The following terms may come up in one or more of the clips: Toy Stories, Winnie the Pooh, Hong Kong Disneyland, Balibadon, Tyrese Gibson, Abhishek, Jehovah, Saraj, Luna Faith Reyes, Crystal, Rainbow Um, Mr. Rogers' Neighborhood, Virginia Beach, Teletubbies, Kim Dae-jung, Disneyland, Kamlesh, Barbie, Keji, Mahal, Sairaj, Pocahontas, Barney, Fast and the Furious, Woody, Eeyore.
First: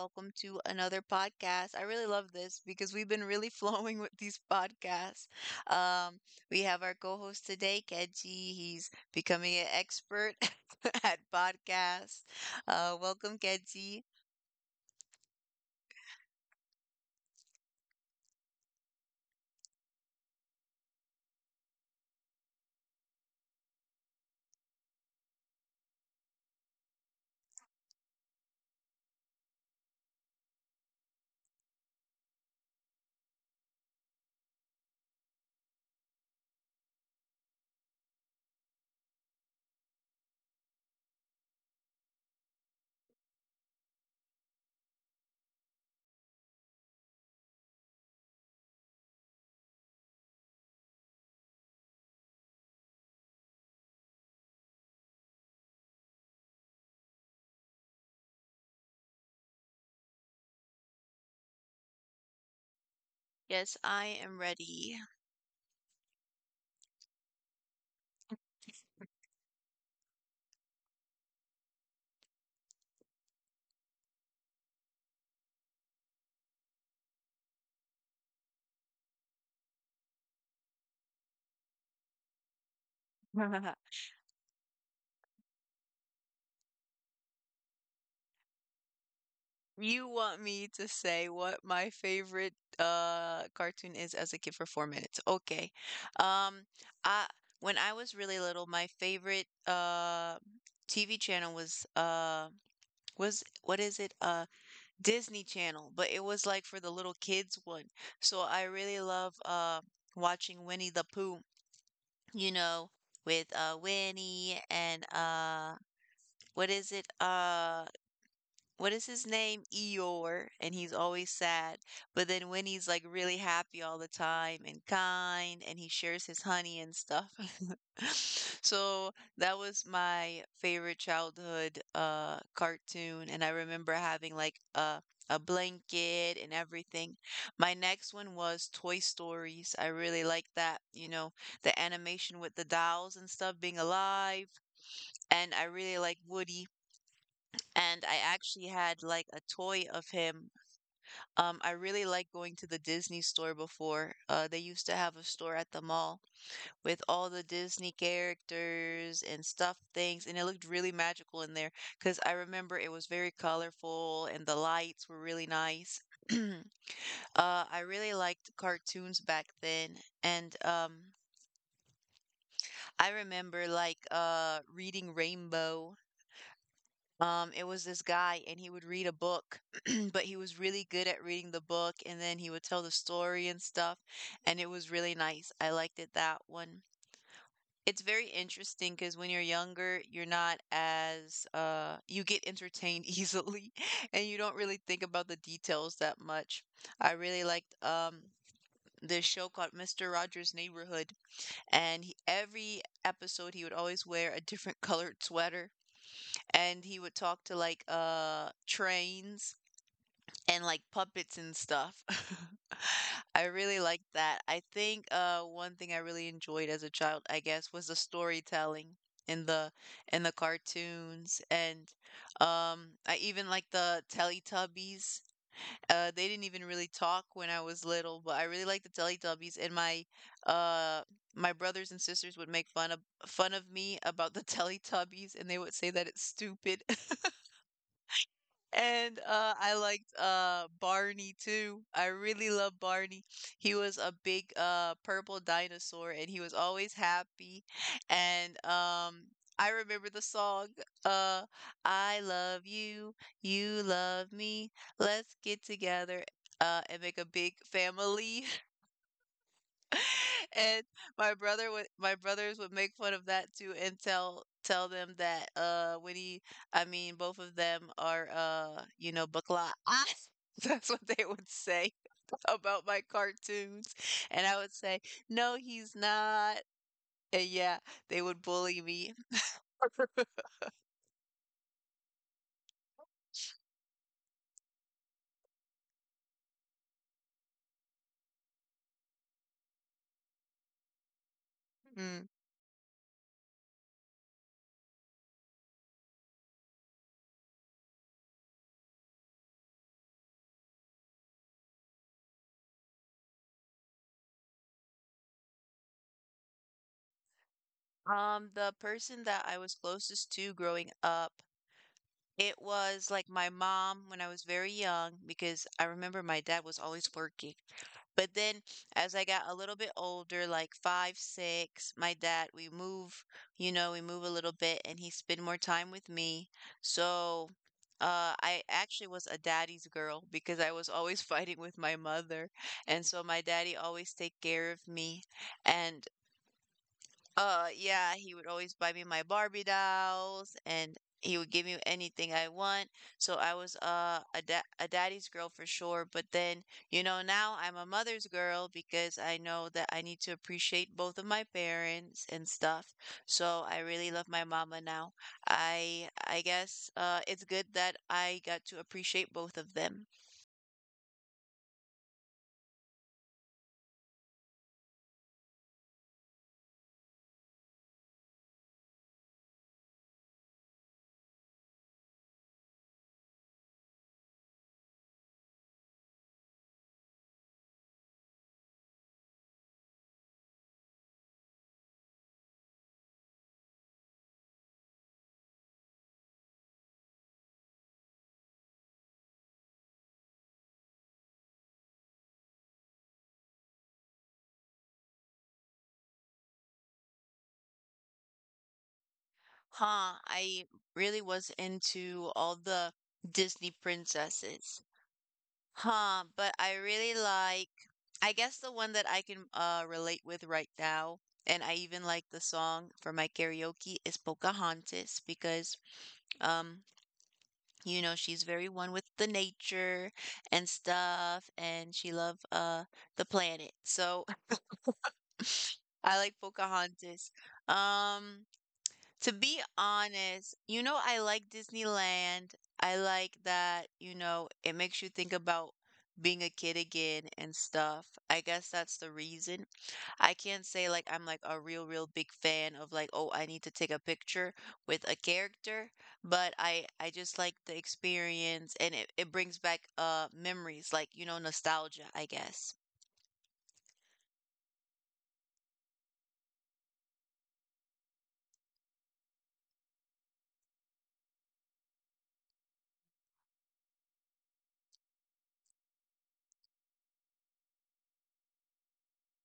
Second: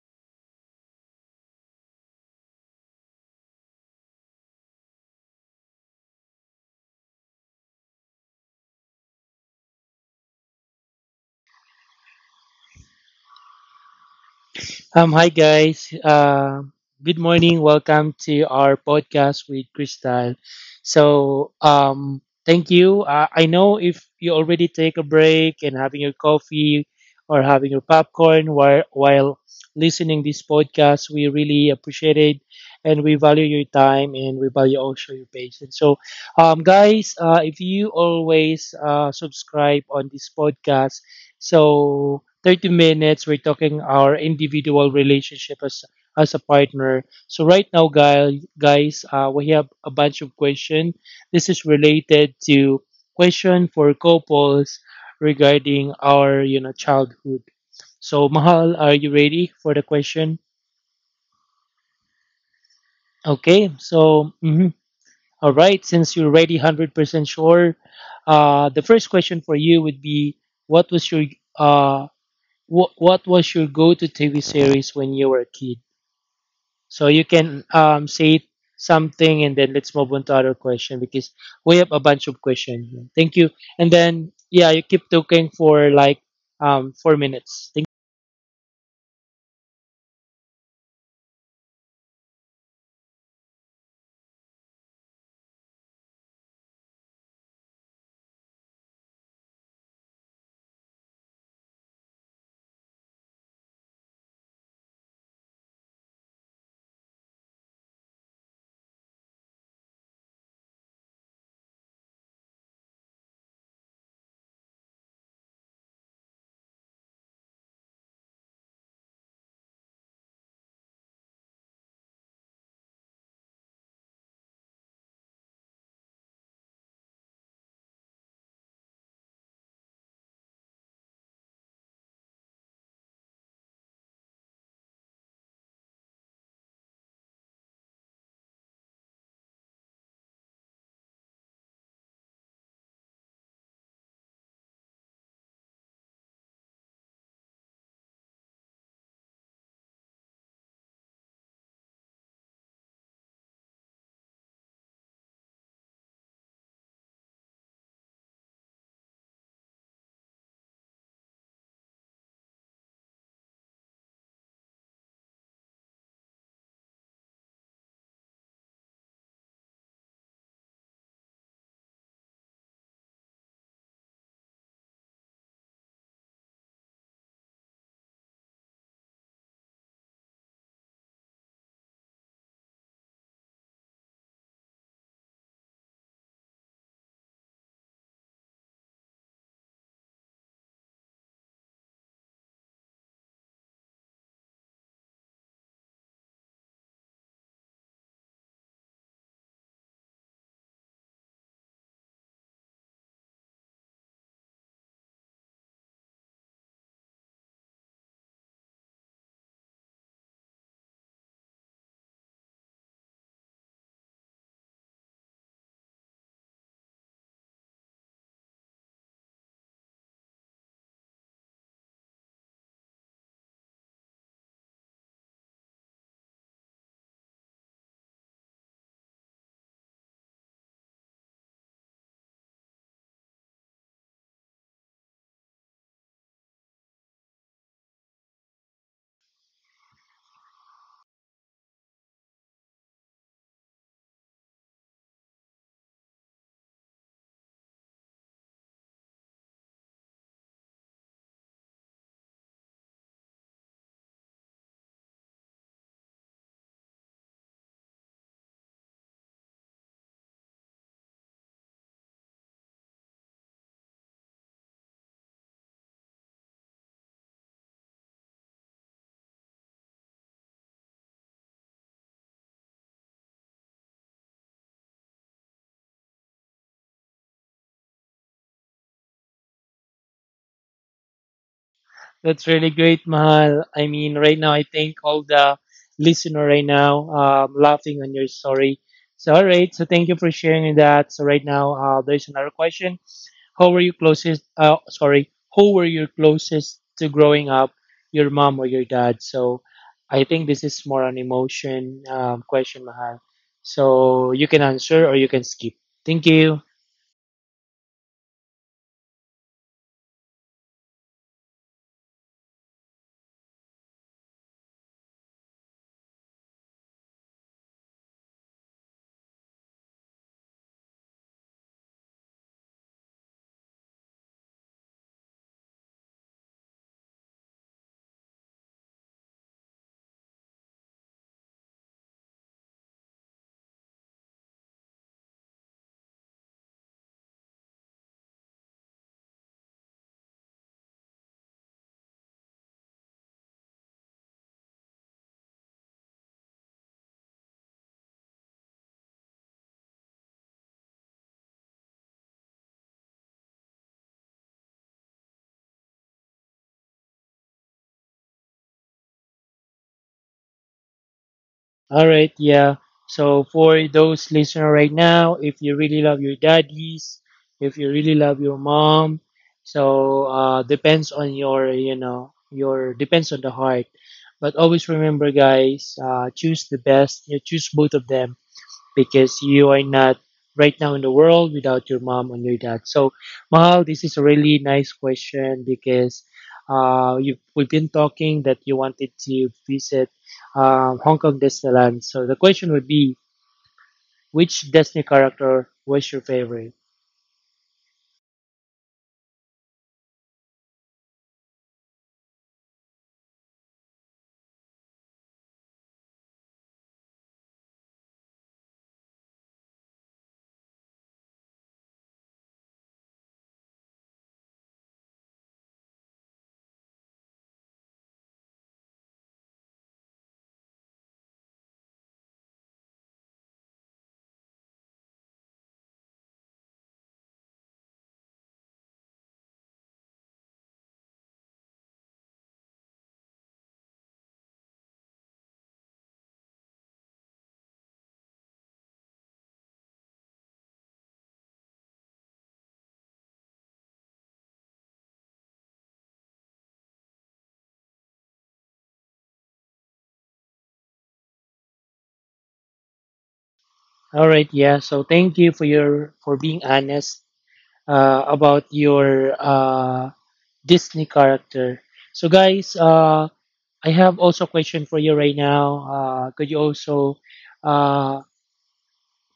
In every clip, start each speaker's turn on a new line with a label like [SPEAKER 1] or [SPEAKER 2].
[SPEAKER 1] welcome to another podcast. I really love this because we've been really flowing with these podcasts. Um, we have our co-host today, Keji. He's becoming an expert at podcasts. Welcome, Keji.
[SPEAKER 2] Hi guys. Good morning. Welcome to our podcast with Crystal. So, thank you. I know if you already take a break and having your coffee or having your popcorn while listening this podcast, we really appreciate it, and we value your time and we value also your patience. So, guys, if you always subscribe on this podcast so 30 minutes, we're talking our individual relationship as a partner. So right now, guys, we have a bunch of question. This is related to question for couples regarding our childhood. So Mahal, are you ready for the question? Okay,
[SPEAKER 1] Yes, I
[SPEAKER 2] so
[SPEAKER 1] am ready.
[SPEAKER 2] all right, since you're ready, 100% sure, the first question for you would be, what was your uh, what was your go-to TV series when you were a kid? So you can say something and then let's move on to other question because we have a bunch of questions. Thank you. And then yeah, you keep talking for like 4 minutes. Thank.
[SPEAKER 1] You want me to say what my favorite cartoon is as a kid for 4 minutes. Okay. Um I When I was really little, my favorite TV channel was what is it? Disney Channel, but it was like for the little kids one. So I really love watching Winnie the Pooh, you know, with Winnie and what is it? What is his name? Eeyore, and he's always sad. But then Winnie's like really happy all the time and kind, and he shares his honey and stuff. So that was my favorite childhood cartoon, and I remember having like a blanket and everything. My next one was Toy Stories. I really like that, you know, the animation with the dolls and stuff being alive, and I really like Woody and I actually had like a toy of him. I really like going to the Disney store before. They used to have a store at the mall with all the Disney characters and stuffed things, and it looked really magical in there because I remember it was very colorful and the lights were really nice. I really liked cartoons back then, and I remember like reading Rainbow. It was this guy, and he would read a book, but he was really good at reading the book, and then he would tell the story and stuff, and it was really nice. I liked it that one. It's very interesting because when you're younger, you're not as you get entertained easily, and you don't really think about the details that much. I really liked this show called Mr. Rogers' Neighborhood, and he, every episode he would always wear a different colored sweater and he would talk to like trains and like puppets and stuff. I really liked that. I think one thing I really enjoyed as a child, I guess, was the storytelling in the cartoons and I even like the Teletubbies. They didn't even really talk when I was little, but I really liked the Teletubbies and uh my brothers and sisters would make fun of me about the Teletubbies and they would say that it's stupid. And I liked Barney too. I really love Barney. He was a big purple dinosaur, and he was always happy. And I remember the song, uh, "I love you, you love me. Let's get together and make a big family." And my brothers would make fun of that too and tell them that when he I mean both of them are you know bakla. That's what they would say about my cartoons. And I would say, "No, he's not." And yeah, they would bully me.
[SPEAKER 2] That's really great, Mahal. I mean, right now I think all the listener right now laughing on your story. So all right, so thank you for sharing that. So right now,
[SPEAKER 1] Mm.
[SPEAKER 2] there's another question. How were you closest? Sorry, who were you closest to growing up, your mom or your dad? So, I think this is more an emotion question, Mahal. So you can answer or you can skip. Thank you.
[SPEAKER 1] The person that I was closest to growing up, it was like my mom when I was very young, because I remember my dad was always working. But then as I got a little bit older, like five, six, my dad, we move, you know, we move a little bit and he spend more time with me. So I actually was a daddy's girl because I was always fighting with my mother. And so my daddy always take care of me. And yeah, he would always buy me my Barbie dolls and he would give me anything I want. So I was a daddy's girl for sure, but then, you know, now I'm a mother's girl because I know that I need to appreciate both of my parents and stuff. So I really love my mama now. I guess it's good that I got to appreciate both of them.
[SPEAKER 2] All right, yeah. So for those listening right now, if you really love your daddies, if you really love your mom, so depends on your, depends on the heart. But always remember, guys, choose the best. You choose both of them because you are not right now in the world without your mom and your dad. So, Mahal, this is a really nice question because you we've been talking that you wanted to visit Hong Kong Disneyland. So the question would be, which Disney character was your favorite?
[SPEAKER 1] Huh, I really was into all the Disney princesses. Huh, but I really like, I guess the one that I can relate with right now, and I even like the song for my karaoke is Pocahontas because um you know she's very one with the nature and stuff and she love the planet. So I like Pocahontas. Um To be honest, you know, I like Disneyland. I like that, you know, it makes you think about being a kid again and stuff. I guess that's the reason. I can't say like I'm like a real, real big fan of like, oh, I need to take a picture with a character, but I just like the experience and it brings back memories, like, you know, nostalgia, I guess.
[SPEAKER 2] All right, yeah. So thank you for your for being honest about your Disney character. So guys, I have also a question for you right now. Could you also uh,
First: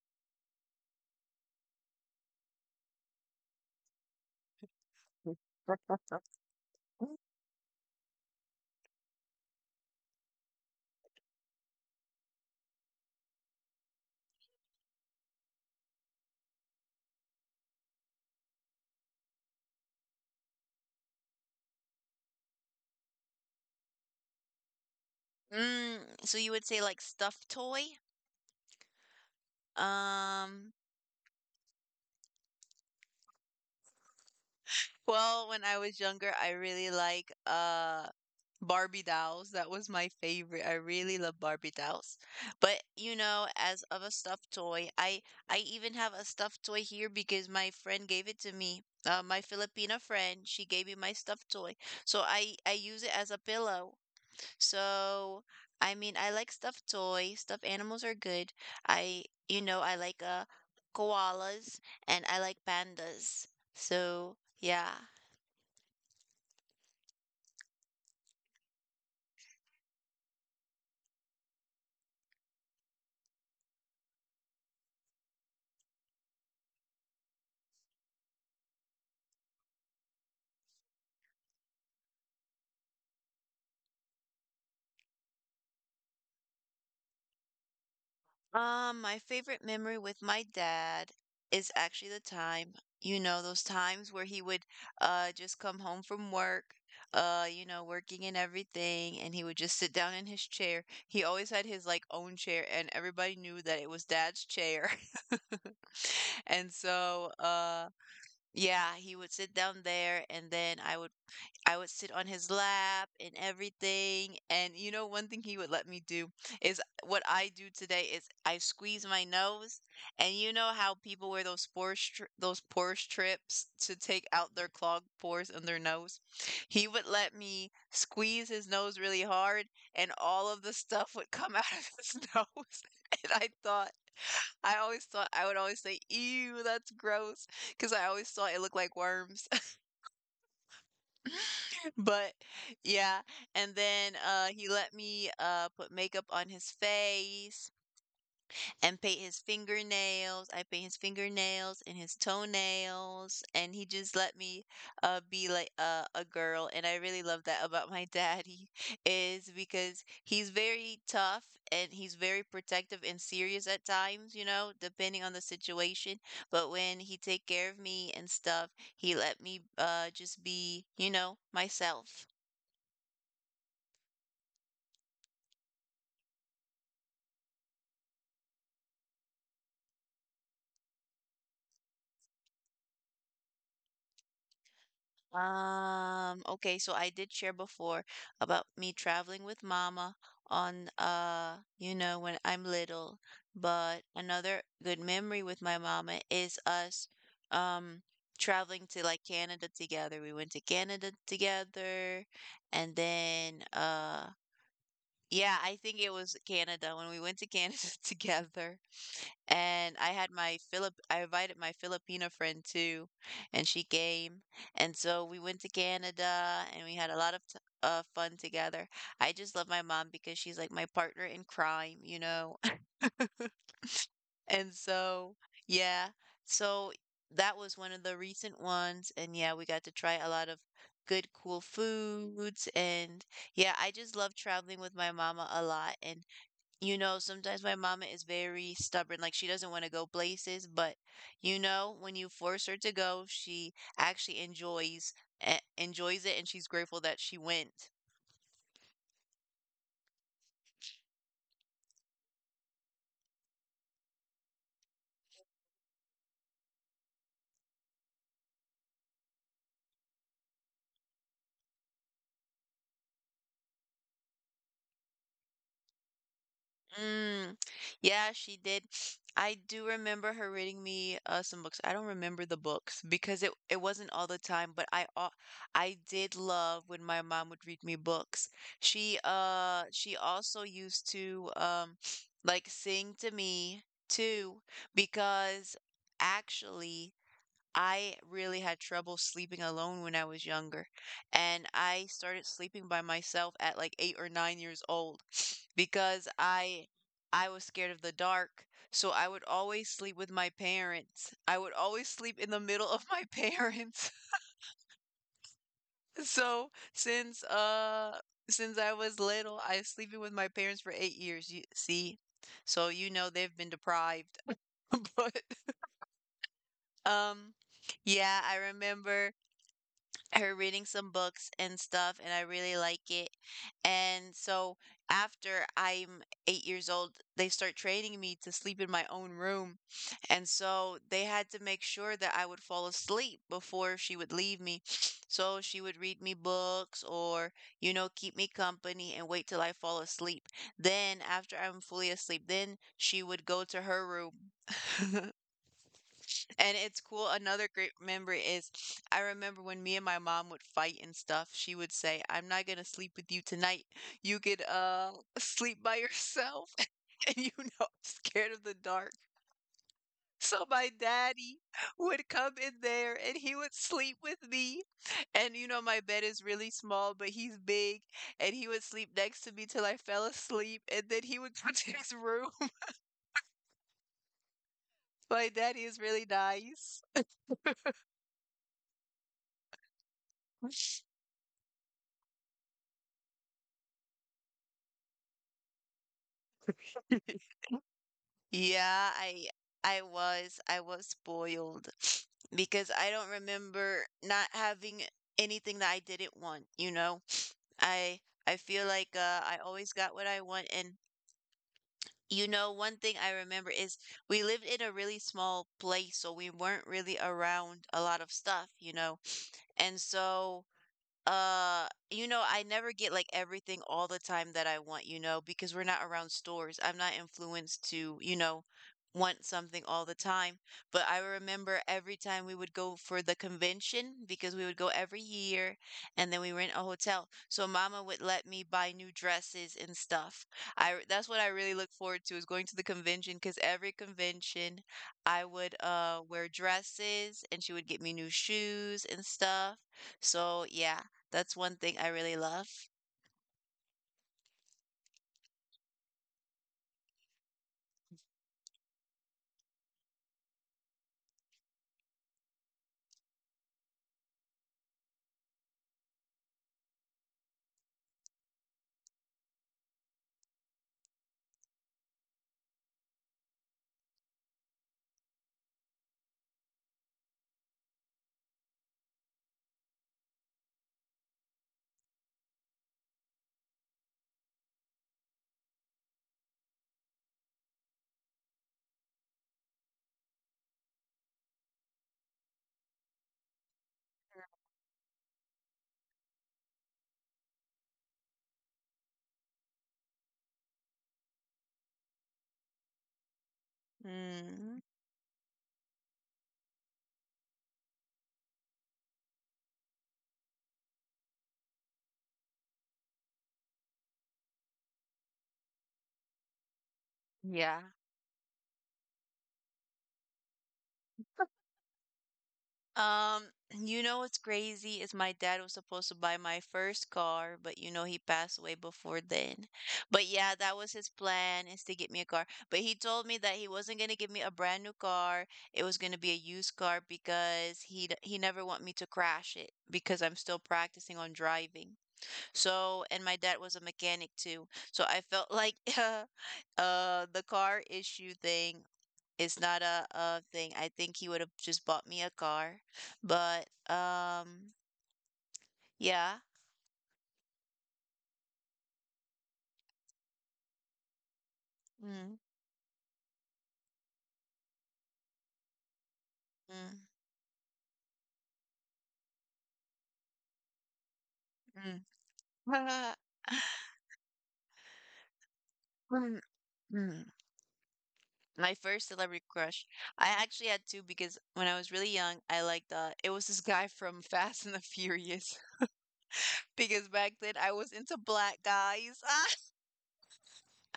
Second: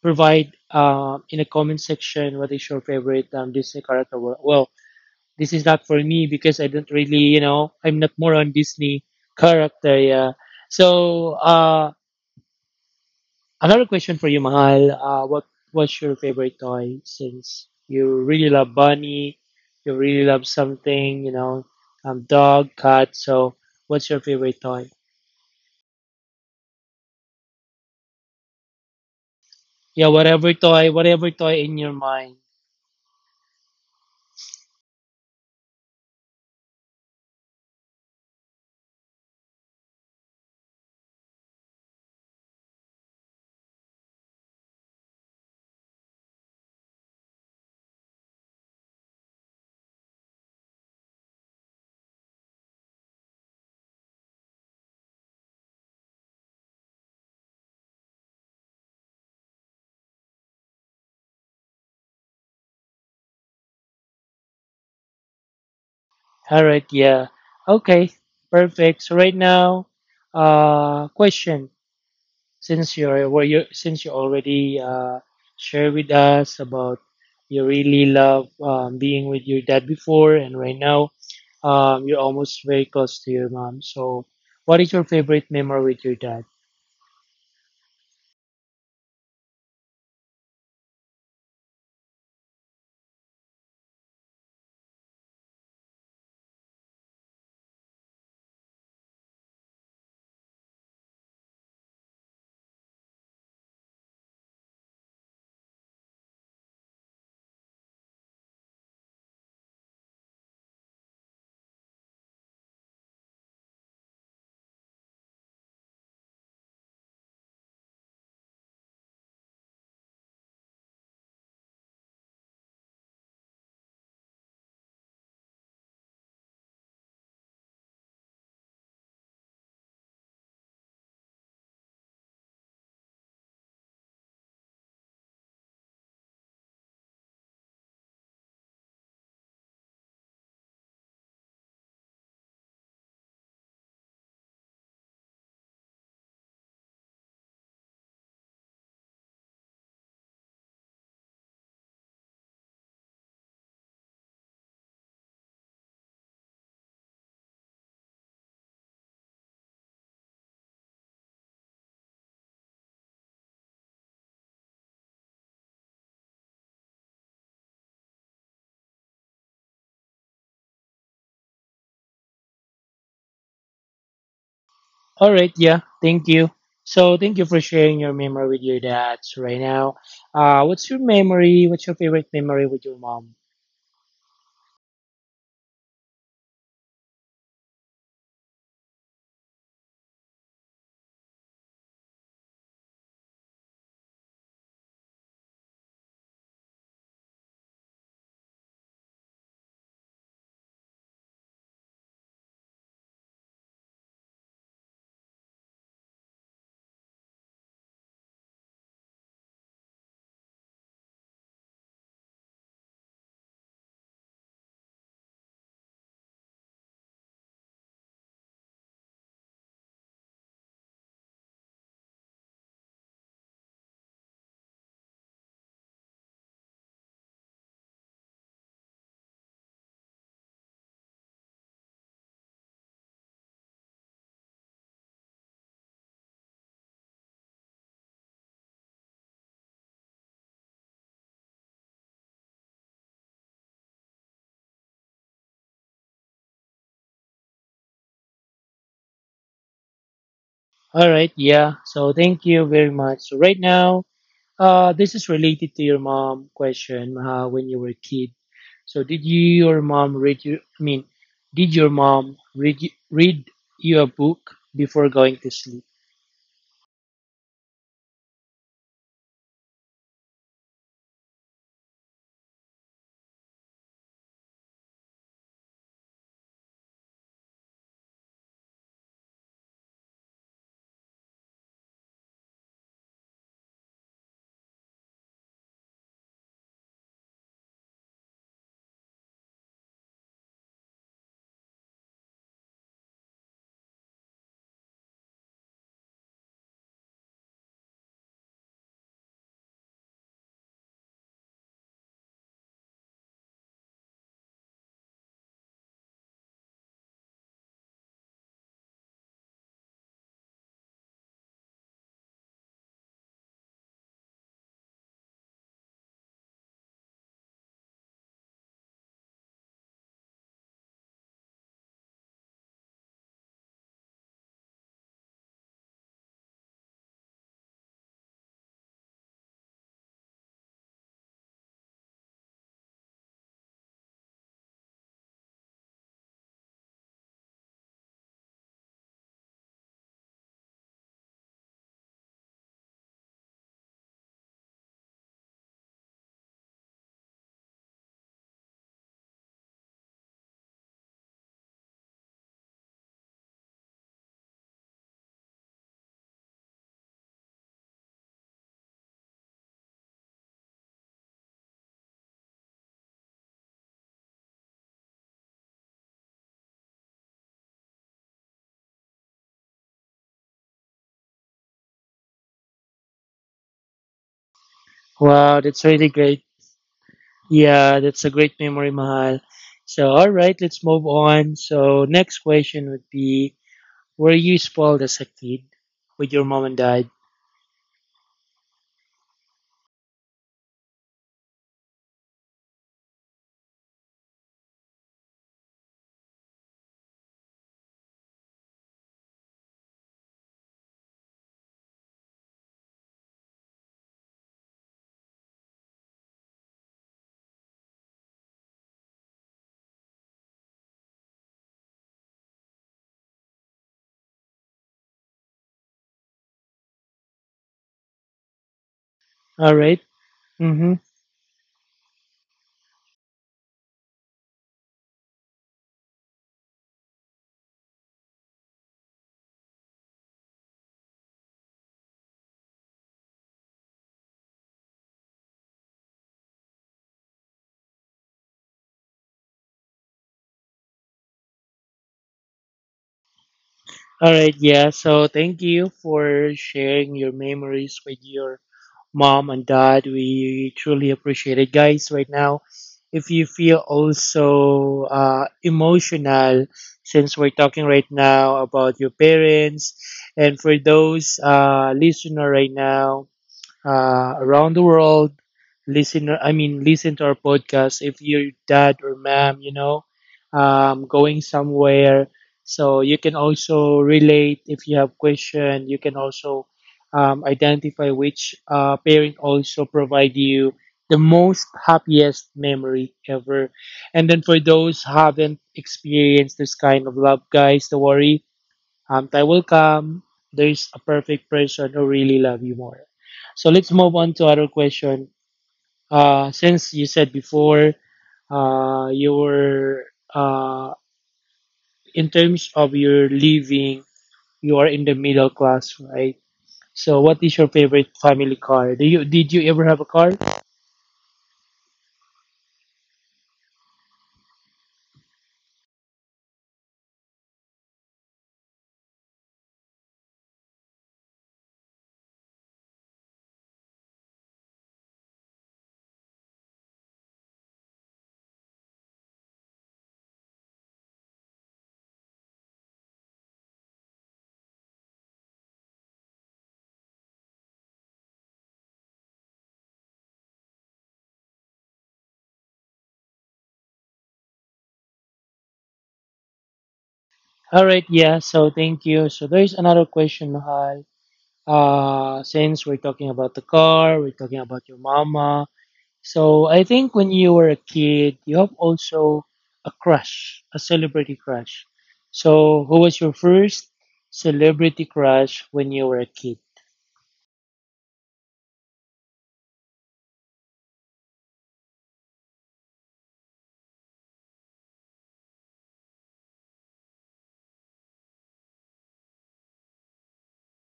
[SPEAKER 2] provide in the comment section what is your favorite Disney character? Well, this is not for me because I don't really, you know, I'm not more on Disney character. Yeah. So another question for you, Mahal. What's your favorite toy? Since you really love bunny, you really love something, you know, dog, cat. So what's your favorite toy?
[SPEAKER 1] Mm, so you would say like stuffed toy?
[SPEAKER 2] Yeah, whatever
[SPEAKER 1] Um,
[SPEAKER 2] toy, in your mind.
[SPEAKER 1] Well, when I was younger, I really like Barbie dolls. That was my favorite. I really love Barbie dolls. But you know, as of a stuffed toy, I even have a stuffed toy here because my friend gave it to me. My Filipina friend, she gave me my stuffed toy. So I use it as a pillow. So I mean, I like stuffed toys. Stuffed animals are good. I, you know, I like koalas and I like pandas. So, yeah.
[SPEAKER 2] All right, yeah. Okay, perfect. So right now, question. Since you already shared with us about you really love being with your dad before, and right now, you're almost very close to your mom. So, what is your favorite memory with your dad?
[SPEAKER 1] My favorite memory with my dad is actually the time, you know, those times where he would just come home from work, you know, working and everything, and he would just sit down in his chair. He always had his like own chair, and everybody knew that it was dad's chair. And so, yeah, he would sit down there, and then I would sit on his lap and everything. And you know, one thing he would let me do is what I do today is I squeeze my nose. And you know how people wear those pore strips to take out their clogged pores in their nose. He would let me squeeze his nose really hard, and all of the stuff would come out of his nose. And I always thought I would always say, "Ew, that's gross," because I always thought it looked like worms, but yeah, and then he let me put makeup on his face and paint his fingernails. I paint his fingernails and his toenails and he just let me be like a girl and I really love that about my daddy is because he's very tough and he's very protective and serious at times, you know, depending on the situation. But when he take care of me and stuff, he let me just be, you know, myself.
[SPEAKER 2] All right, yeah, thank you. So, thank you for sharing your memory with your dad right now. What's your memory? What's your favorite memory with your mom?
[SPEAKER 1] Okay, so I did share before about me traveling with mama on you know, when I'm little, but another good memory with my mama is us um traveling to like Canada together. We went to Canada together and then yeah, I think it was Canada when we went to Canada together. And I had my Philip I invited my Filipina friend too, and she came. And so we went to Canada and we had a lot of t fun together. I just love my mom because she's like my partner in crime, you know? And so, yeah, so that was one of the recent ones. And yeah, we got to try a lot of good, cool foods. And yeah, I just love traveling with my mama a lot. And you know, sometimes my mama is very stubborn, like she doesn't want to go places, but you know, when you force her to go, she actually enjoys, enjoys it and she's grateful that she went.
[SPEAKER 2] All right, yeah, so thank you very much. So, right now, this is related to your mom question when you were a kid. So, your mom read you? I mean, did your mom read you a book before going to sleep?
[SPEAKER 1] Mm. Yeah, she did. I do remember her reading me some books. I don't remember the books because it wasn't all the time, but I did love when my mom would read me books. She also used to like sing to me too because actually I really had trouble sleeping alone when I was younger, and I started sleeping by myself at like 8 or 9 years old because I was scared of the dark. So I would always sleep with my parents. I would always sleep in the middle of my parents. So since I was little, I was sleeping with my parents for 8 years, you see. So you know they've been deprived. But um yeah, I remember her reading some books and stuff, and I really like it. And so after I'm 8 years old, they start training me to sleep in my own room. And so they had to make sure that I would fall asleep before she would leave me. So she would read me books or, you know, keep me company and wait till I fall asleep. Then, after I'm fully asleep, then she would go to her room. And it's cool. Another great memory is I remember when me and my mom would fight and stuff, she would say, I'm not gonna sleep with you tonight. You could sleep by yourself and you know I'm scared of the dark. So my daddy would come in there and he would sleep with me. And you know my bed is really small, but he's big and he would sleep next to me till I fell asleep and then he would go to his room. My
[SPEAKER 2] Wow,
[SPEAKER 1] daddy
[SPEAKER 2] that's
[SPEAKER 1] is
[SPEAKER 2] really
[SPEAKER 1] really
[SPEAKER 2] great.
[SPEAKER 1] nice.
[SPEAKER 2] Yeah, that's a great memory, Mahal. So, all right, let's move on. So, next question would be, were you spoiled as a kid with your mom and dad?
[SPEAKER 1] Yeah, I was spoiled because I don't remember not having anything that I didn't want, you know? I I feel like I always got what I want, and you know one thing I remember is we lived in a really small place, so we weren't really around a lot of stuff, you know? And so you know, I never get like everything all the time that I want, you know, because we're not around stores. I'm not influenced to, you know, want
[SPEAKER 2] All
[SPEAKER 1] something
[SPEAKER 2] right.
[SPEAKER 1] all the time.
[SPEAKER 2] Mm-hmm.
[SPEAKER 1] But I remember every time we would go for the convention, because we would go every year and then we rent a hotel. So mama would let me buy new dresses and stuff. That's what I really look forward to is going to the convention, because every convention I would wear dresses and she would get me new shoes and stuff. So yeah, that's one thing I really love.
[SPEAKER 2] All right, yeah. So, thank you for sharing your memories with your mom and dad. We truly appreciate it, guys. Right now, if you feel also emotional, since we're talking right now about your parents, and for those listener right now, around the world listen I mean listen to our podcast if your dad or mom you know going somewhere so you can also relate if you have question you can also identify which parent also provide you the most happiest memory ever, and then for those haven't experienced this kind of love, guys, don't worry, anti will come. There's a perfect person who really love you more. So let's move on to other
[SPEAKER 1] Mm.
[SPEAKER 2] question. Since you said before, you were uh, in terms of your living, you are in the middle class, right? So what is
[SPEAKER 1] Yeah.
[SPEAKER 2] your favorite family car? Do you did you ever have a car?
[SPEAKER 1] Um, you know what's crazy is my dad was supposed to buy my first car, but you know he passed away before then. But yeah, that was his plan, is to get me a car. But he told me that he wasn't gonna give me a brand new car. It was gonna be a used car because he never want me to crash it because I'm still practicing on driving. So, and my dad was a mechanic too. So I felt like the car issue thing, it's not a thing. I think he would have just bought me a car. But um yeah.
[SPEAKER 2] All right, yeah. So thank you. So there's another question, Mahal.
[SPEAKER 1] Mm,
[SPEAKER 2] Since we're talking about the car, we're talking about your mama. So
[SPEAKER 1] mm,
[SPEAKER 2] I think when you were a kid, you have also a crush, a celebrity crush.
[SPEAKER 1] mm.
[SPEAKER 2] So who was your first celebrity crush when you were
[SPEAKER 1] Mm,
[SPEAKER 2] a kid?
[SPEAKER 1] mm. My first celebrity crush. I actually had two because when I was really young, I liked it was this guy from Fast and the Furious. Because back then I was into black guys.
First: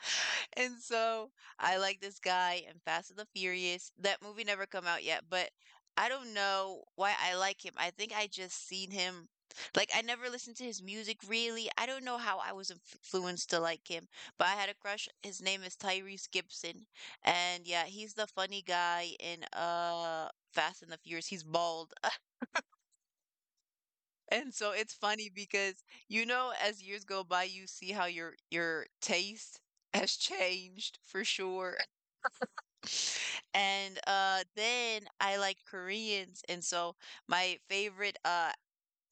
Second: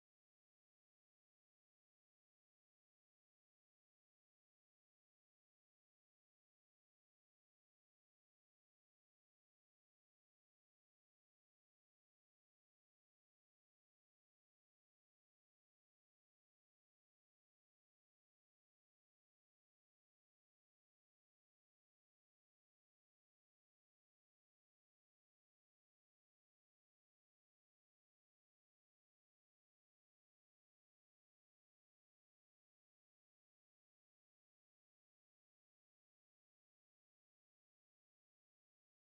[SPEAKER 1] And so I like this guy in Fast and the Furious. That movie never come out yet, but I don't know why I like him. I think I just seen him, like I never listened to his music really. I don't know how I was influenced to like him, but I had a crush. His name is Tyrese Gibson. And yeah, he's the funny guy in Fast and the Furious. He's bald. And so it's funny because you know, as years go by you see how your taste has changed for sure. And then I like Koreans, and so my favorite uh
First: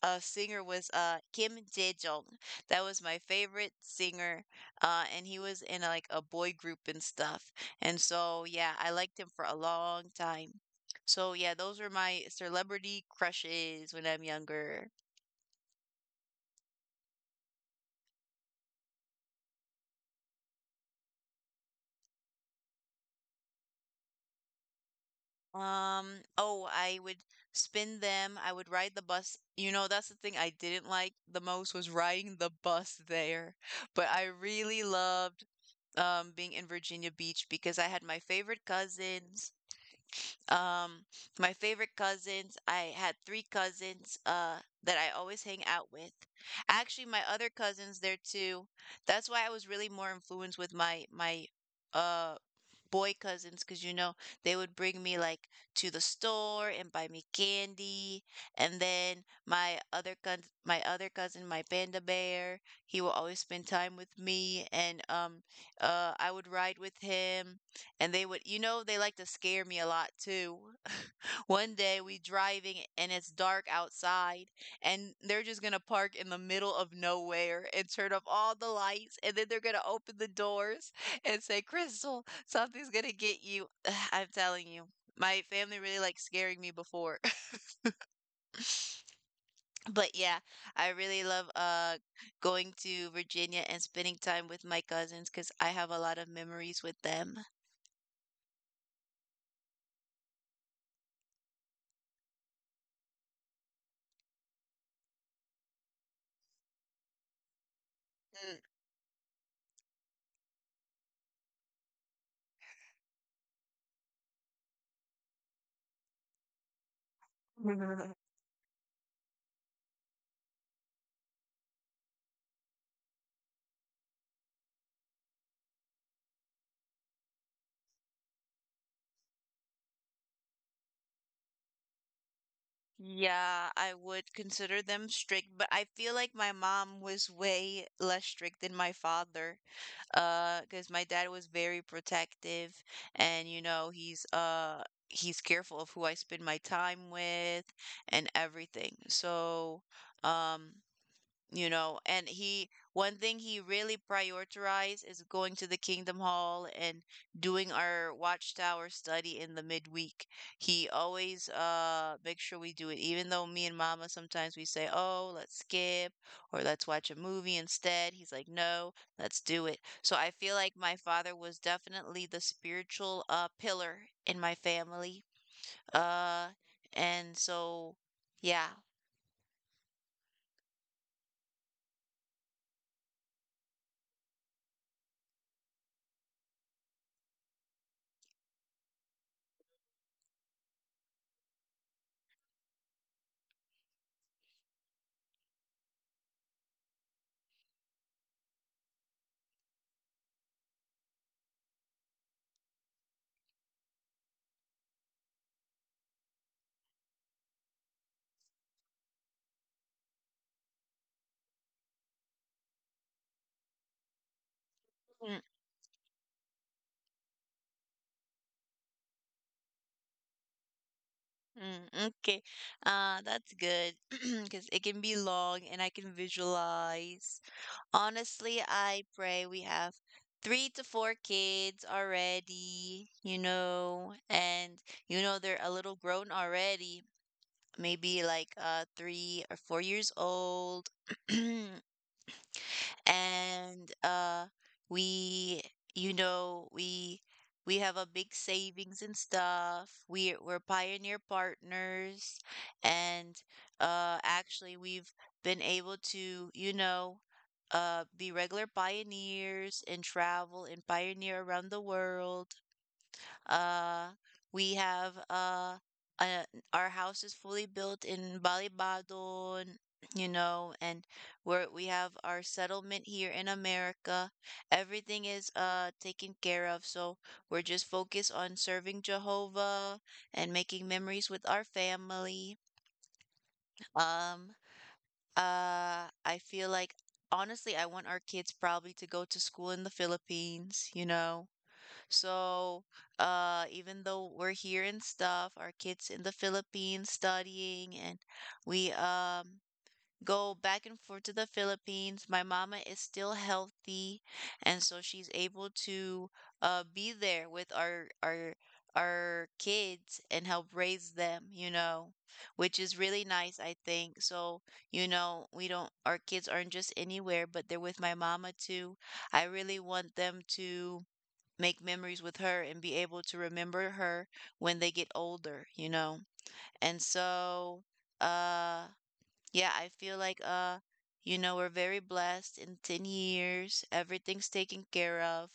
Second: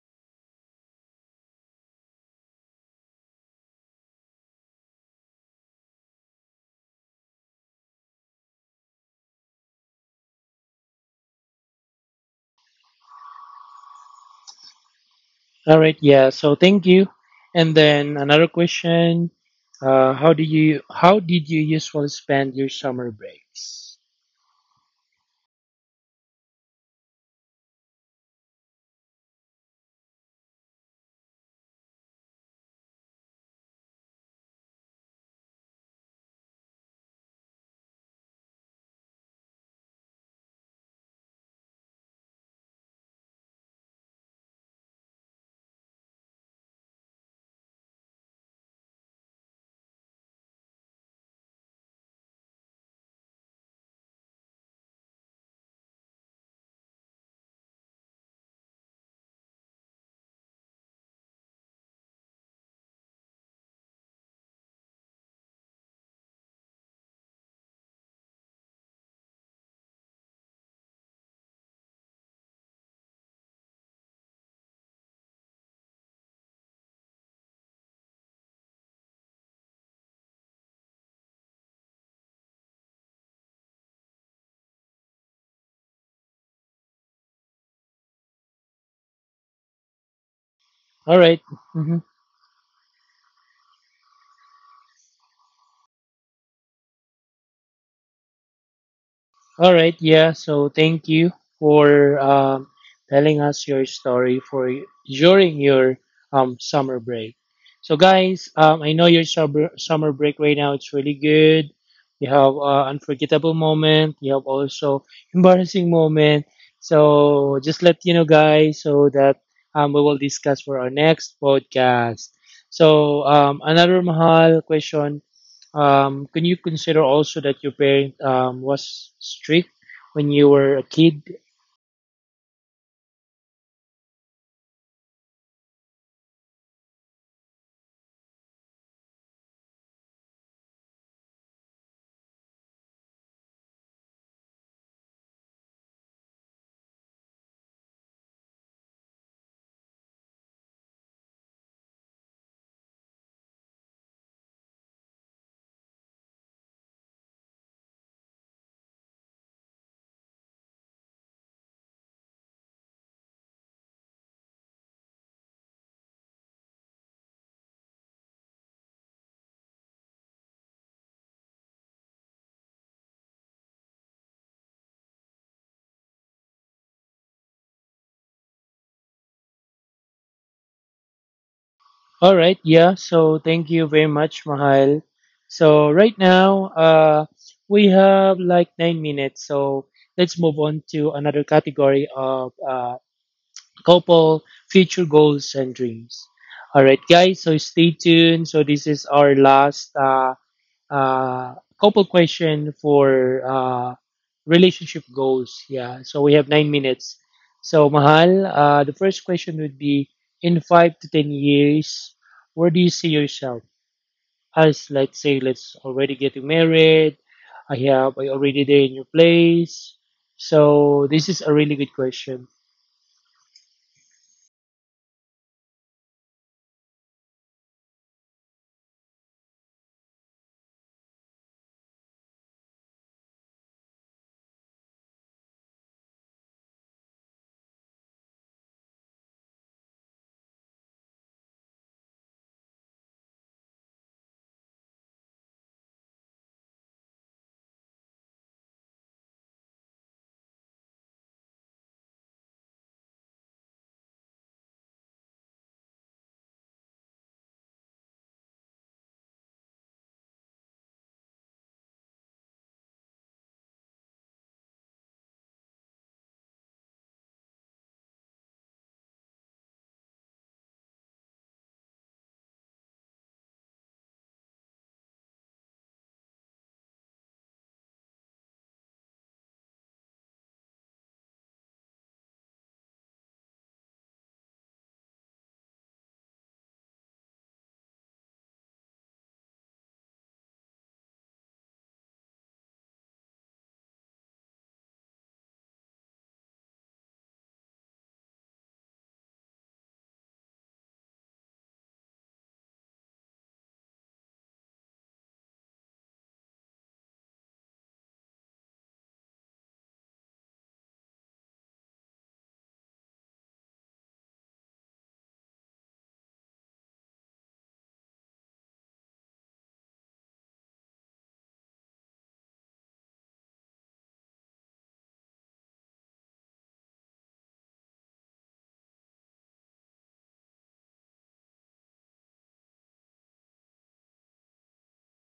[SPEAKER 1] uh singer was Kim Dae-jung. That was my favorite singer. And he was in like a boy group and stuff. And so yeah, I liked him for a long time. So yeah, those were my celebrity crushes when I'm younger.
[SPEAKER 2] All right, yeah. So thank you. And then another question: how did you usually spend your summer breaks?
[SPEAKER 1] Um, oh, I would spin them. I would ride the bus. You know, that's the thing I didn't like the most was riding the bus there. But I really loved being in Virginia Beach because I had my favorite cousins. Um, my favorite cousins. I had three cousins that I always hang out with. Actually, my other cousins there too. That's why I was really more influenced with my uh boy cousins, because you know they would bring me like to the store and buy me candy, and then my other cousin, my panda bear, he will always spend time with me. And I would ride with him, and they would, you know, they like to scare me a lot too. one day we driving and it's dark outside, and they're just gonna park in the middle of nowhere and turn off all the lights, and then they're gonna open the doors and say, Crystal, something's gonna get you. I'm telling you. My family really likes scaring me before. But yeah, I
[SPEAKER 2] All
[SPEAKER 1] really
[SPEAKER 2] right.
[SPEAKER 1] love going to Virginia and spending time with my cousins because I have a lot of memories with them.
[SPEAKER 2] All right, yeah. So thank you for telling us your story for during your summer break. So guys, I know your summer break right now. It's really good. You have unforgettable moment. You have also embarrassing moment. So just let
[SPEAKER 1] Mm.
[SPEAKER 2] you know, guys, so that we will discuss for our next podcast. So another mahal question, can you consider also that your parent was strict when you were a kid?
[SPEAKER 1] Yeah, I would consider them strict, but I feel like my mom was way less strict than my father. Because my dad was very protective, and you know, he's careful of who I spend my time with and everything. So, um, you know, and he, one thing he really prioritized is going to the kingdom hall and doing our watchtower study in the midweek. He always make sure we do it, even though me and mama sometimes we say, oh, let's skip or let's watch a movie instead. He's like, no, let's do it. So I feel like my father was definitely the spiritual pillar in my family. Uh and so yeah
[SPEAKER 2] All right, yeah. So thank you very much, Mahal. So right now, we have like 9 minutes. So let's move on to another category of couple future goals and dreams. All right, guys. So stay tuned. So this is our last. Uh, couple question for relationship goals. Yeah, so we have 9 minutes. So Mahal, the first question would be: in 5 to 10 years, where do you see yourself? As let's say, let's already getting married. I already there in your place. So this is a really
[SPEAKER 1] Mm,
[SPEAKER 2] good
[SPEAKER 1] okay.
[SPEAKER 2] question.
[SPEAKER 1] That's good, because it can be long and I can visualize. Honestly, I pray we have three to four kids already, you know, and you know they're a little grown already, maybe like three or four years old. And we, you know, we have a big savings and stuff. We're pioneer partners, and actually we've been able to, you know, be regular pioneers and travel and pioneer around the world. uh, we have, uh, our house is fully built in Balibadon, you know, and we have our settlement here in America. Everything is taken care of, so we're just focused on serving Jehovah and making memories with our family. Um, I feel like, honestly, I want our kids probably to go to school in the Philippines, you know, so, even though we're here and stuff, our kids in the Philippines studying, and we go back and forth to the Philippines. My mama is still healthy, and so she's able to be there with our our kids and help raise them, you know, which is really nice, I think. So, you know, we don't our kids aren't just anywhere, but they're with my mama too. I really want them to make memories with her and be able to remember her when they get older, you know? And so, uh, yeah, I feel like you know, we're very blessed. In 10 years, everything's taken care of.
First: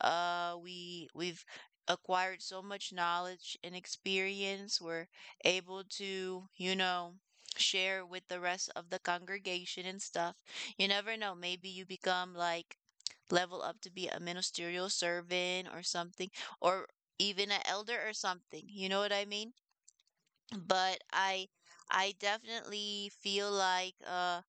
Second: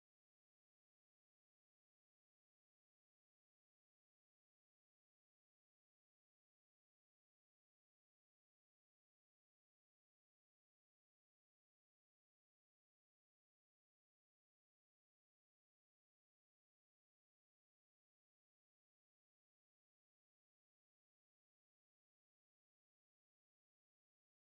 [SPEAKER 1] We we've acquired so much knowledge and experience. We're able to, you know, share with the rest of the congregation and stuff. You never know, maybe you become like, level up to be a ministerial servant or something, or even an elder or something. You know what I mean? But I definitely feel like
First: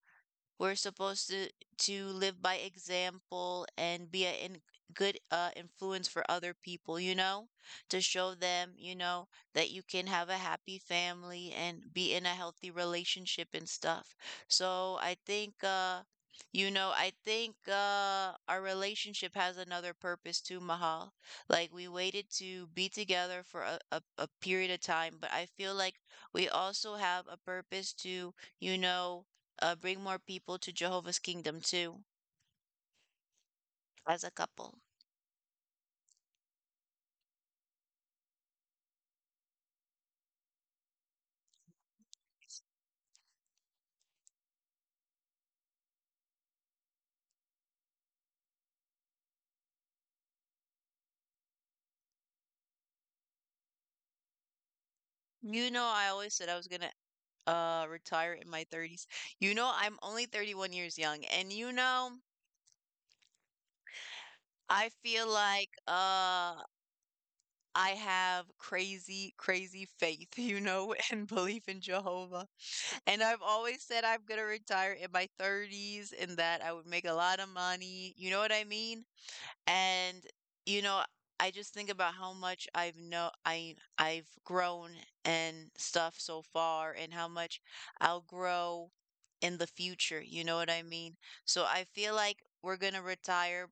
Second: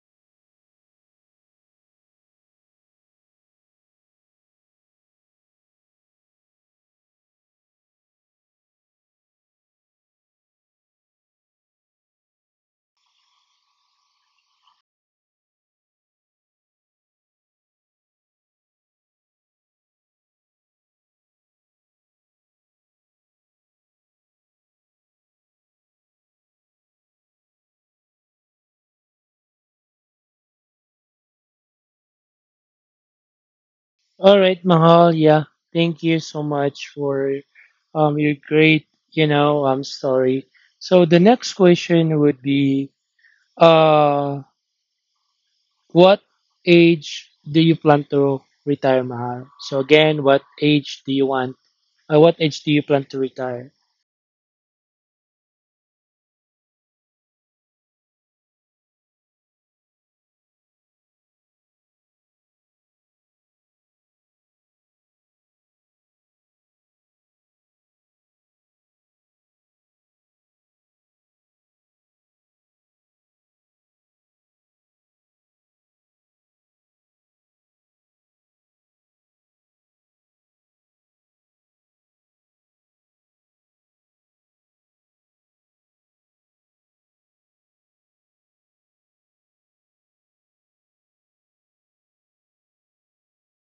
[SPEAKER 1] we're supposed to live by example and be a, in, good influence for other people, you know, to show them, you know, that you can have a happy family and be in a healthy relationship and stuff. So I think you know, I think our relationship has another purpose too, Mahal. Like we waited to be together for a period of time, but I feel like we also have a purpose to, you know, bring more people to Jehovah's Kingdom too, as a
[SPEAKER 2] All right,
[SPEAKER 1] couple.
[SPEAKER 2] Mahal. Yeah, thank you so much for your great, you know, story. So the next question would be, uh, what age do you plan to retire, Mahal? So again, what age do you want? What age do you plan to retire?
[SPEAKER 1] You know, I always said I was gonna retire in my 30s. You know, I'm only 31 years young, and you know, I feel like I have crazy, crazy faith, you know, and belief in Jehovah. And I've always said I'm gonna retire in my 30s and that I would make a lot of money. You know what I mean? And, you know, I just think about how much I've know I I've grown and stuff so far, and how much I'll grow in the future, you know what I mean? So I feel like we're gonna retire.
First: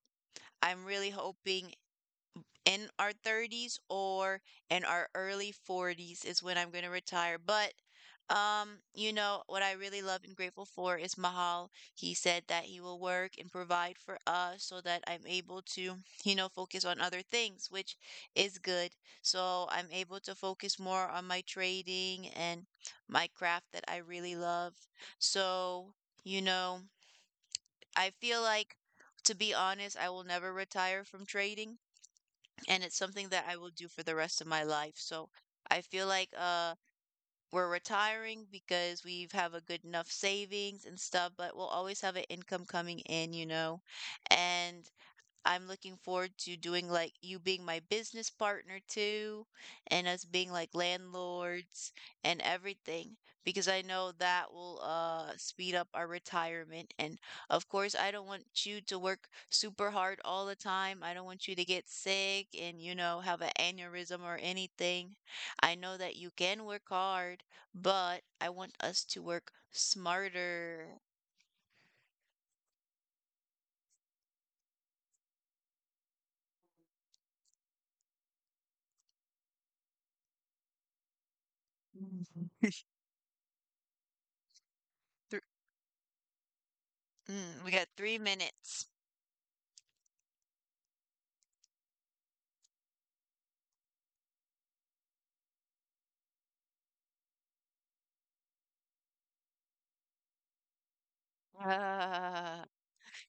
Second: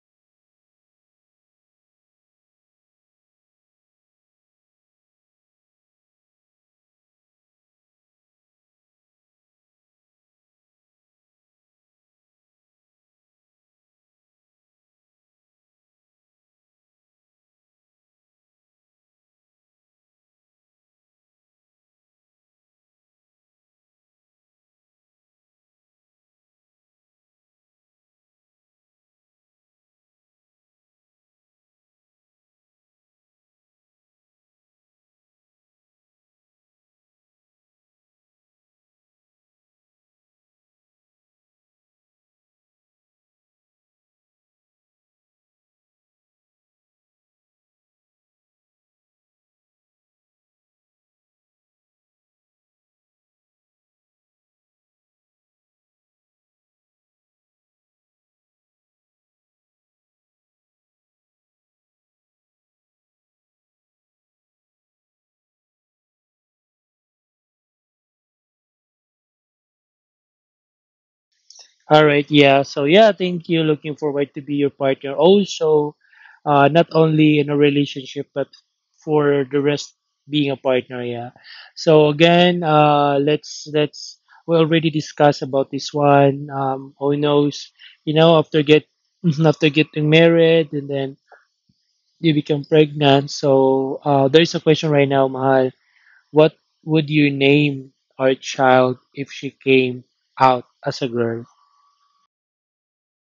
[SPEAKER 1] I'm really hoping in our 30s or in our early 40s is when I'm going to retire. But, you know, what I really love and grateful for is Mahal. He said that he will work and provide for us so that I'm able to, you know, focus on other things, which is good. So I'm able to focus more on my trading and my craft that I really love. So, you know, I feel like, to be honest, I will never retire from trading, and it's something that I will do for the rest of my life. So I feel like we're retiring because we've have a good enough savings and stuff, but we'll always have an income coming in. And I'm looking forward to doing like you being my business partner too, and us being like landlords and everything, because I know that will speed up our retirement. And of course, I don't want you to work super hard all the time. I don't want you to get sick and, have an aneurysm or anything. I know that you can work hard, but I want us to work smarter.
[SPEAKER 2] All right, yeah. So yeah, thank you. Looking forward to be your partner also, not only in a relationship but for the rest being a partner. Yeah. So
[SPEAKER 1] Mhm.
[SPEAKER 2] again, let's we already
[SPEAKER 1] Thr-
[SPEAKER 2] discussed about this one. Who
[SPEAKER 1] we
[SPEAKER 2] knows?
[SPEAKER 1] got three
[SPEAKER 2] You know, after
[SPEAKER 1] minutes.
[SPEAKER 2] get after getting married and then you become pregnant. So there is a question right now, Mahal. What would you name our child if she came out as a girl?
[SPEAKER 1] Ah.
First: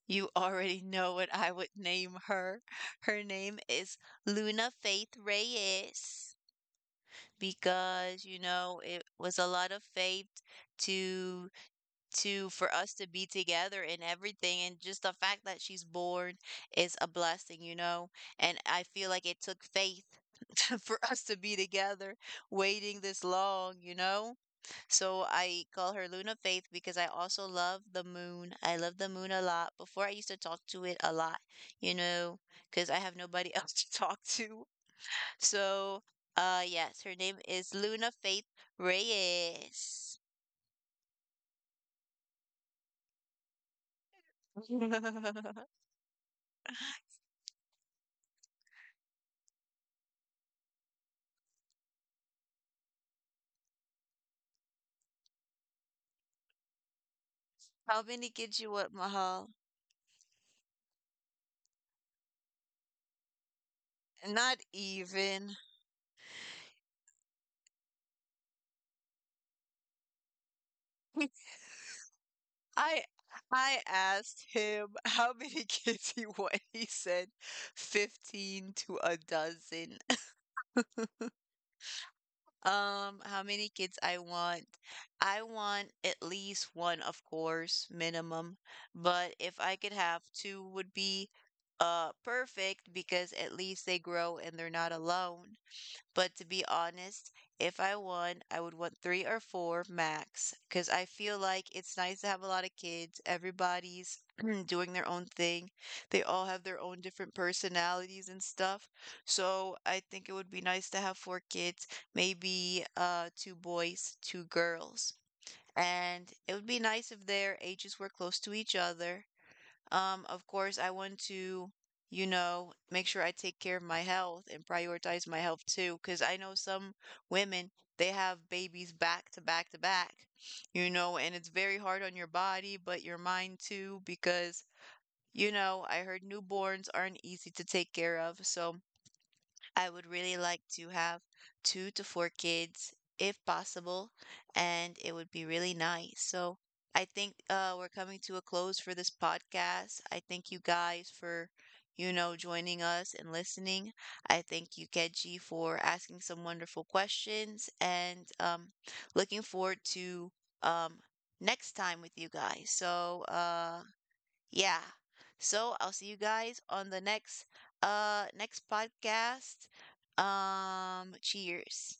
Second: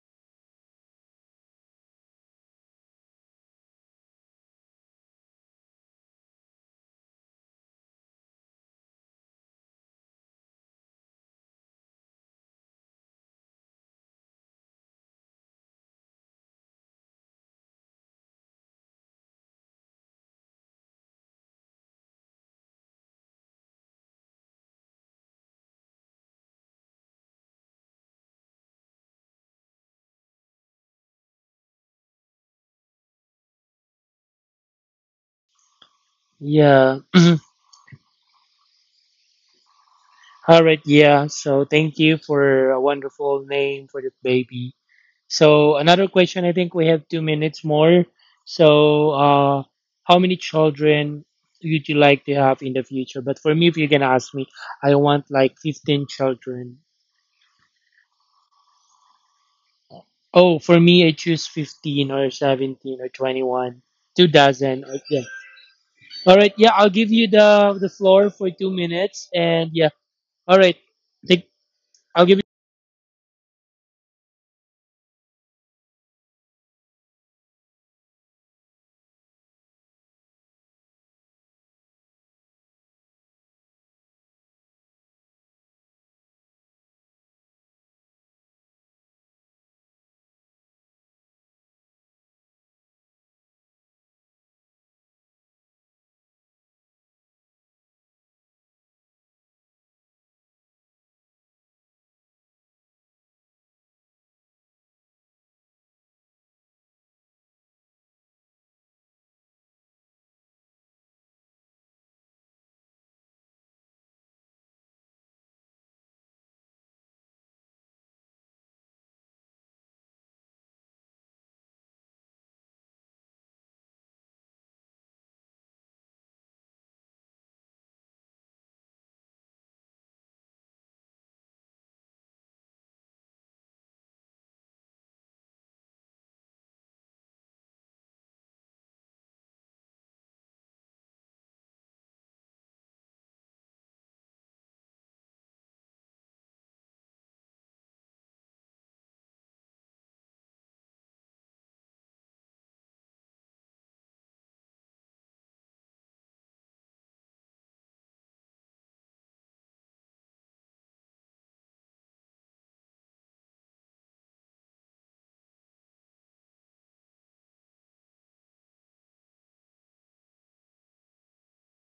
[SPEAKER 1] You already know what I would name her. Her name is Luna Faith Reyes because you know it was a lot of faith to to for us to be together and everything, and just the fact that she's born is a blessing. And I feel like it took faith for us to be together waiting this long, you know? So I call her Luna Faith because I also love the moon. I love the moon a lot. Before I used to talk to it a lot, you know, because I have nobody else to talk to. So, yes,
[SPEAKER 2] Yeah.
[SPEAKER 1] her name is Luna Faith Reyes.
[SPEAKER 2] All right, yeah. So thank you for a wonderful name for the baby. So another question. I think we have 2 minutes more. So, how many children would you like to have in the future? But for me, if you're gonna ask me, I want like 15 children.
[SPEAKER 1] How many kids you want, Mahal?
[SPEAKER 2] Oh, for me, I choose 15 or 17 or 21, two
[SPEAKER 1] Not
[SPEAKER 2] dozen. Okay.
[SPEAKER 1] even.
[SPEAKER 2] All right. Yeah, I'll give you the floor for 2 minutes, and yeah. All right. Take. I'll give you.
[SPEAKER 1] I I asked him how many kids he wanted. He said 15 to a dozen. How many kids I want? I want at least one, of course, minimum. But if I could have two would be perfect because at least they grow and they're not alone. But to be honest, if I won, I would want three or four max because I feel like it's nice to have a lot of kids. Everybody's doing their own thing. They all have their own different personalities and stuff. So I think it would be nice to have four kids, maybe two boys, two girls. And it would be nice if their ages were close to each other. Of course, I want to, make sure I take care of my health and prioritize my health too, because I know some women, they have babies back to back to back, you know, and it's very hard on your body, but your mind too, because, I heard newborns aren't easy to take care of. So I would really like to have two to four kids if possible, and it would be really nice. So I think we're coming to a close for this podcast. I thank you guys for, joining us and listening. I thank you, Keji, for asking some wonderful questions and looking forward to um, next time with you guys. So yeah. So I'll see you guys on the next next podcast. Cheers.